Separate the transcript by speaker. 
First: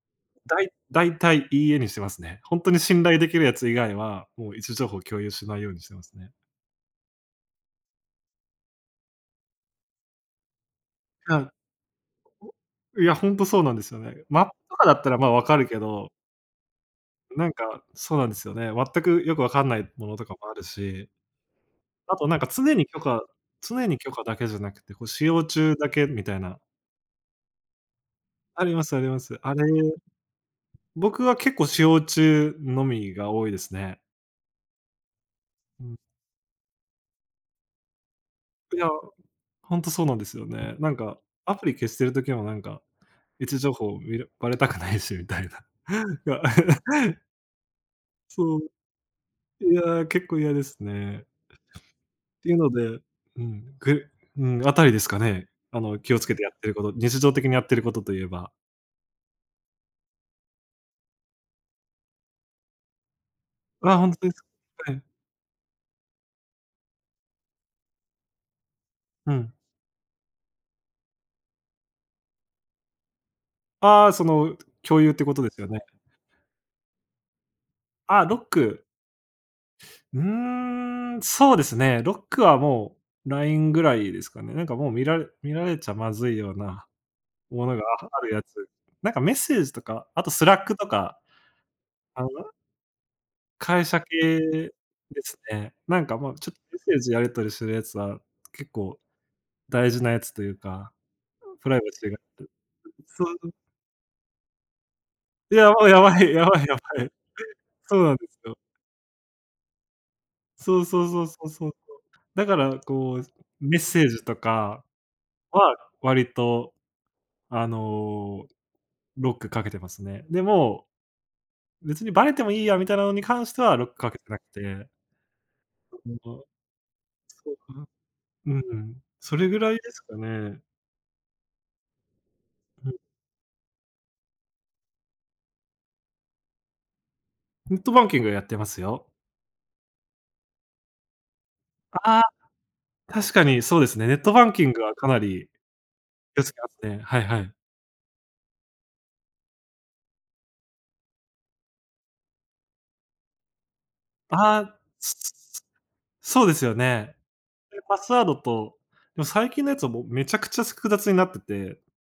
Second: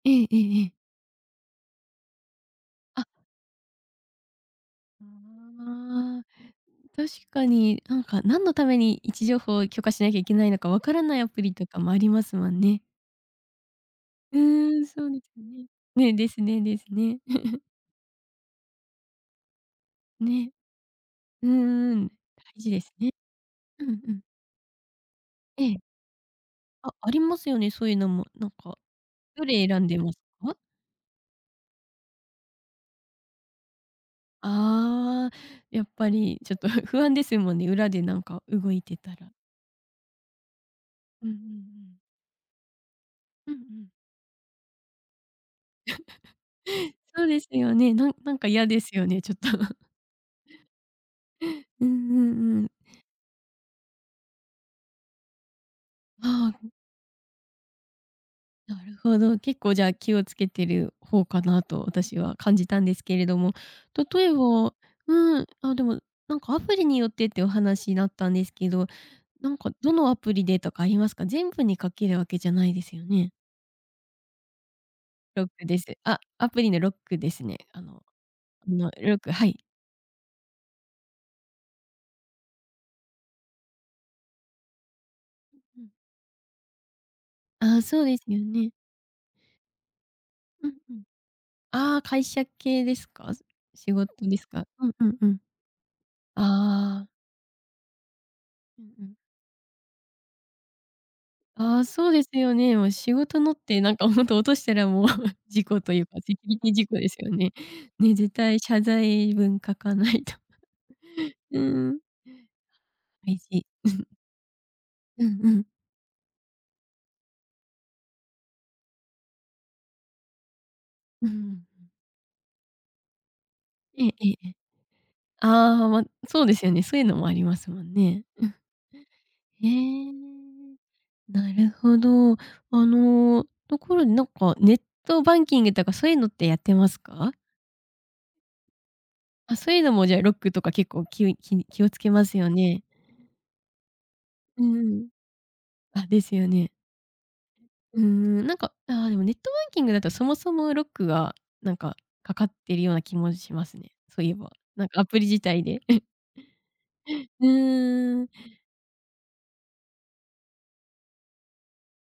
Speaker 1: ええええ
Speaker 2: だ
Speaker 1: え
Speaker 2: い
Speaker 1: え。
Speaker 2: 大体「いいえ」にしてますね。ほんとに
Speaker 1: あ。
Speaker 2: 信頼できるやつ以外は、もう位置情報共有しないようにしてます
Speaker 1: ああ。
Speaker 2: ね。
Speaker 1: 確かに、なんか、何のために位置情報を許可しなきゃいけないのか、わからないアプ
Speaker 2: は。
Speaker 1: リとかもありますも
Speaker 2: ほ
Speaker 1: んね。
Speaker 2: いや、ほんとそうなんですよね。
Speaker 1: う
Speaker 2: マップとか
Speaker 1: ん、
Speaker 2: だ
Speaker 1: そ
Speaker 2: った
Speaker 1: う
Speaker 2: ら、
Speaker 1: で
Speaker 2: ま
Speaker 1: す
Speaker 2: あ、分かる
Speaker 1: ね。
Speaker 2: けど
Speaker 1: ね、ですねですね。
Speaker 2: なん か、そうなんですよね。全くよくわかんないものとかも
Speaker 1: ね。
Speaker 2: あるし
Speaker 1: うんうん。大
Speaker 2: あとなんか
Speaker 1: 事
Speaker 2: 常
Speaker 1: で
Speaker 2: に
Speaker 1: す
Speaker 2: 許
Speaker 1: ね。
Speaker 2: 可
Speaker 1: う
Speaker 2: 常
Speaker 1: んう
Speaker 2: に許
Speaker 1: ん。
Speaker 2: 可だけじゃなくて、こう使用
Speaker 1: え
Speaker 2: 中
Speaker 1: え。
Speaker 2: だけみたいな。
Speaker 1: あ、ありますよね、そういうのも、なん
Speaker 2: あり
Speaker 1: か、
Speaker 2: ますあります。
Speaker 1: ど
Speaker 2: あれ、
Speaker 1: れ選んでますか？
Speaker 2: 僕は結構使用中のみが多いですね。
Speaker 1: ああ。や
Speaker 2: う
Speaker 1: っ
Speaker 2: ん。
Speaker 1: ぱりちょっとふ不安ですもんね、裏でなんか動
Speaker 2: い
Speaker 1: い
Speaker 2: や、
Speaker 1: てたら。
Speaker 2: ほんとそうなんですよね。なんか
Speaker 1: うんうんう
Speaker 2: アプリ消
Speaker 1: ん。
Speaker 2: してる時も、なんか、位
Speaker 1: うんう
Speaker 2: 置情
Speaker 1: ん。
Speaker 2: 報見るばれたくないしみたいな。が
Speaker 1: そうですよね、なんなんか
Speaker 2: そう。
Speaker 1: 嫌ですよね、ちょっと。
Speaker 2: い や、結構嫌ですね。
Speaker 1: うんう
Speaker 2: てい
Speaker 1: ん
Speaker 2: う
Speaker 1: う
Speaker 2: の
Speaker 1: ん。
Speaker 2: で、うん、くうん、あたりですかね、あの、気をつけてや
Speaker 1: あ
Speaker 2: っ
Speaker 1: あ、う
Speaker 2: て
Speaker 1: ん。
Speaker 2: ること、日常的にやってることと言えば。
Speaker 1: なるほど、結構じゃあ、気を付けてる方かなと、私は感じたんですけれども、
Speaker 2: あ、ほん
Speaker 1: 例
Speaker 2: と
Speaker 1: え
Speaker 2: で
Speaker 1: ば
Speaker 2: す
Speaker 1: う
Speaker 2: はい。
Speaker 1: ーん、ああ、でも、なんか、アプリによってってお話だったんですけど、
Speaker 2: う
Speaker 1: な
Speaker 2: ん。
Speaker 1: んか、どのアプリでとかありますか？全部にかけるわけじゃないですよね。
Speaker 2: ああ、その、う共有ってこと
Speaker 1: ロッ
Speaker 2: です
Speaker 1: ク
Speaker 2: よ
Speaker 1: で
Speaker 2: ね？
Speaker 1: す。あ、アプリのロックですね。あの、
Speaker 2: ああ、ロッ
Speaker 1: あ
Speaker 2: ク。
Speaker 1: の、ロックはい。
Speaker 2: うん、そうですね。ロックはもう、LINE ぐらいですかね。なんかもう見られ見
Speaker 1: うん
Speaker 2: られ
Speaker 1: う
Speaker 2: ち
Speaker 1: ん。
Speaker 2: ゃまずいようなもの
Speaker 1: ああ、
Speaker 2: が
Speaker 1: そうで
Speaker 2: あ
Speaker 1: す
Speaker 2: る
Speaker 1: よ
Speaker 2: やつ、
Speaker 1: ね。
Speaker 2: なんかメッセージとか、あと
Speaker 1: うん
Speaker 2: Slack と
Speaker 1: うん。
Speaker 2: か。
Speaker 1: ああ、
Speaker 2: あ、
Speaker 1: 会
Speaker 2: は
Speaker 1: 社系ですか？
Speaker 2: 会
Speaker 1: 仕
Speaker 2: 社
Speaker 1: 事ですか？
Speaker 2: 系
Speaker 1: うんうん
Speaker 2: で
Speaker 1: う
Speaker 2: す
Speaker 1: ん。
Speaker 2: ね。なんか、もう、ちょメッセー
Speaker 1: ああ。
Speaker 2: ジやり取りするやつは、結
Speaker 1: うん
Speaker 2: 構
Speaker 1: うん。
Speaker 2: 大事なやつというか、うプライ
Speaker 1: ああ、
Speaker 2: バシ
Speaker 1: そ
Speaker 2: ー
Speaker 1: う
Speaker 2: が、
Speaker 1: です
Speaker 2: うん、う
Speaker 1: よね。もう
Speaker 2: う、
Speaker 1: 仕
Speaker 2: そ
Speaker 1: 事の
Speaker 2: う。
Speaker 1: ってなんか、ほんと落としたらもう事
Speaker 2: や
Speaker 1: 故
Speaker 2: ば
Speaker 1: と
Speaker 2: い
Speaker 1: い
Speaker 2: や
Speaker 1: うか、
Speaker 2: ばい、
Speaker 1: セキ
Speaker 2: や
Speaker 1: ュリ
Speaker 2: ばい
Speaker 1: ティ
Speaker 2: や
Speaker 1: 事故
Speaker 2: ば
Speaker 1: で
Speaker 2: い。
Speaker 1: すよね。
Speaker 2: そう
Speaker 1: ね、
Speaker 2: なんで
Speaker 1: 絶
Speaker 2: すよ。
Speaker 1: 対謝罪文書かないと。
Speaker 2: そうそうそうそう
Speaker 1: うん
Speaker 2: そうそう、
Speaker 1: うん。
Speaker 2: だから、こう、
Speaker 1: めいし、
Speaker 2: メッ
Speaker 1: う
Speaker 2: セ
Speaker 1: ん。
Speaker 2: ージとか
Speaker 1: うんうん。
Speaker 2: は割と、あの、ロックかけてますね。でも、
Speaker 1: うんうんうん。
Speaker 2: 別にばれてもいいやみたいなのに関してはロック
Speaker 1: ええ
Speaker 2: かけて
Speaker 1: ええ
Speaker 2: なく
Speaker 1: ええ。
Speaker 2: て。
Speaker 1: ああ、
Speaker 2: あ
Speaker 1: ま、
Speaker 2: と
Speaker 1: そ
Speaker 2: は、
Speaker 1: うですよね。そういうのもあり
Speaker 2: そ
Speaker 1: ま
Speaker 2: う
Speaker 1: す
Speaker 2: か
Speaker 1: も
Speaker 2: な、
Speaker 1: んね。うん。
Speaker 2: う
Speaker 1: あ、
Speaker 2: ん。それぐ
Speaker 1: え
Speaker 2: らいです
Speaker 1: え。
Speaker 2: かね。
Speaker 1: なるほど。あ
Speaker 2: うん。
Speaker 1: の、ところでなんかネットバンキングとかそういうのってやってますか？
Speaker 2: ネットバンキングやってますよ。
Speaker 1: あ、そういうのもじゃあ、ロックとか結構きゅうい気に気をつけ
Speaker 2: ああ、
Speaker 1: ますよね？
Speaker 2: 確かにそうですね。ネットバン
Speaker 1: う
Speaker 2: キン
Speaker 1: んう
Speaker 2: グはか
Speaker 1: ん。
Speaker 2: なり。
Speaker 1: あ、です
Speaker 2: 気を
Speaker 1: よ
Speaker 2: つけ
Speaker 1: ね。
Speaker 2: まね。はいはい。
Speaker 1: うんうん、なんか、ああ、でもネットバンキングだと、そもそもロックが、なんか、かかってるような気もしますね。そういえば、
Speaker 2: ああ。
Speaker 1: なんかア
Speaker 2: つ
Speaker 1: プリ
Speaker 2: つ
Speaker 1: 自体
Speaker 2: つ
Speaker 1: で。うん。
Speaker 2: そうですよね。
Speaker 1: う
Speaker 2: え、パス
Speaker 1: ー
Speaker 2: ワー
Speaker 1: ん。
Speaker 2: ドと、でも最近のやつはもうめちゃくちゃ、すく複雑になってて。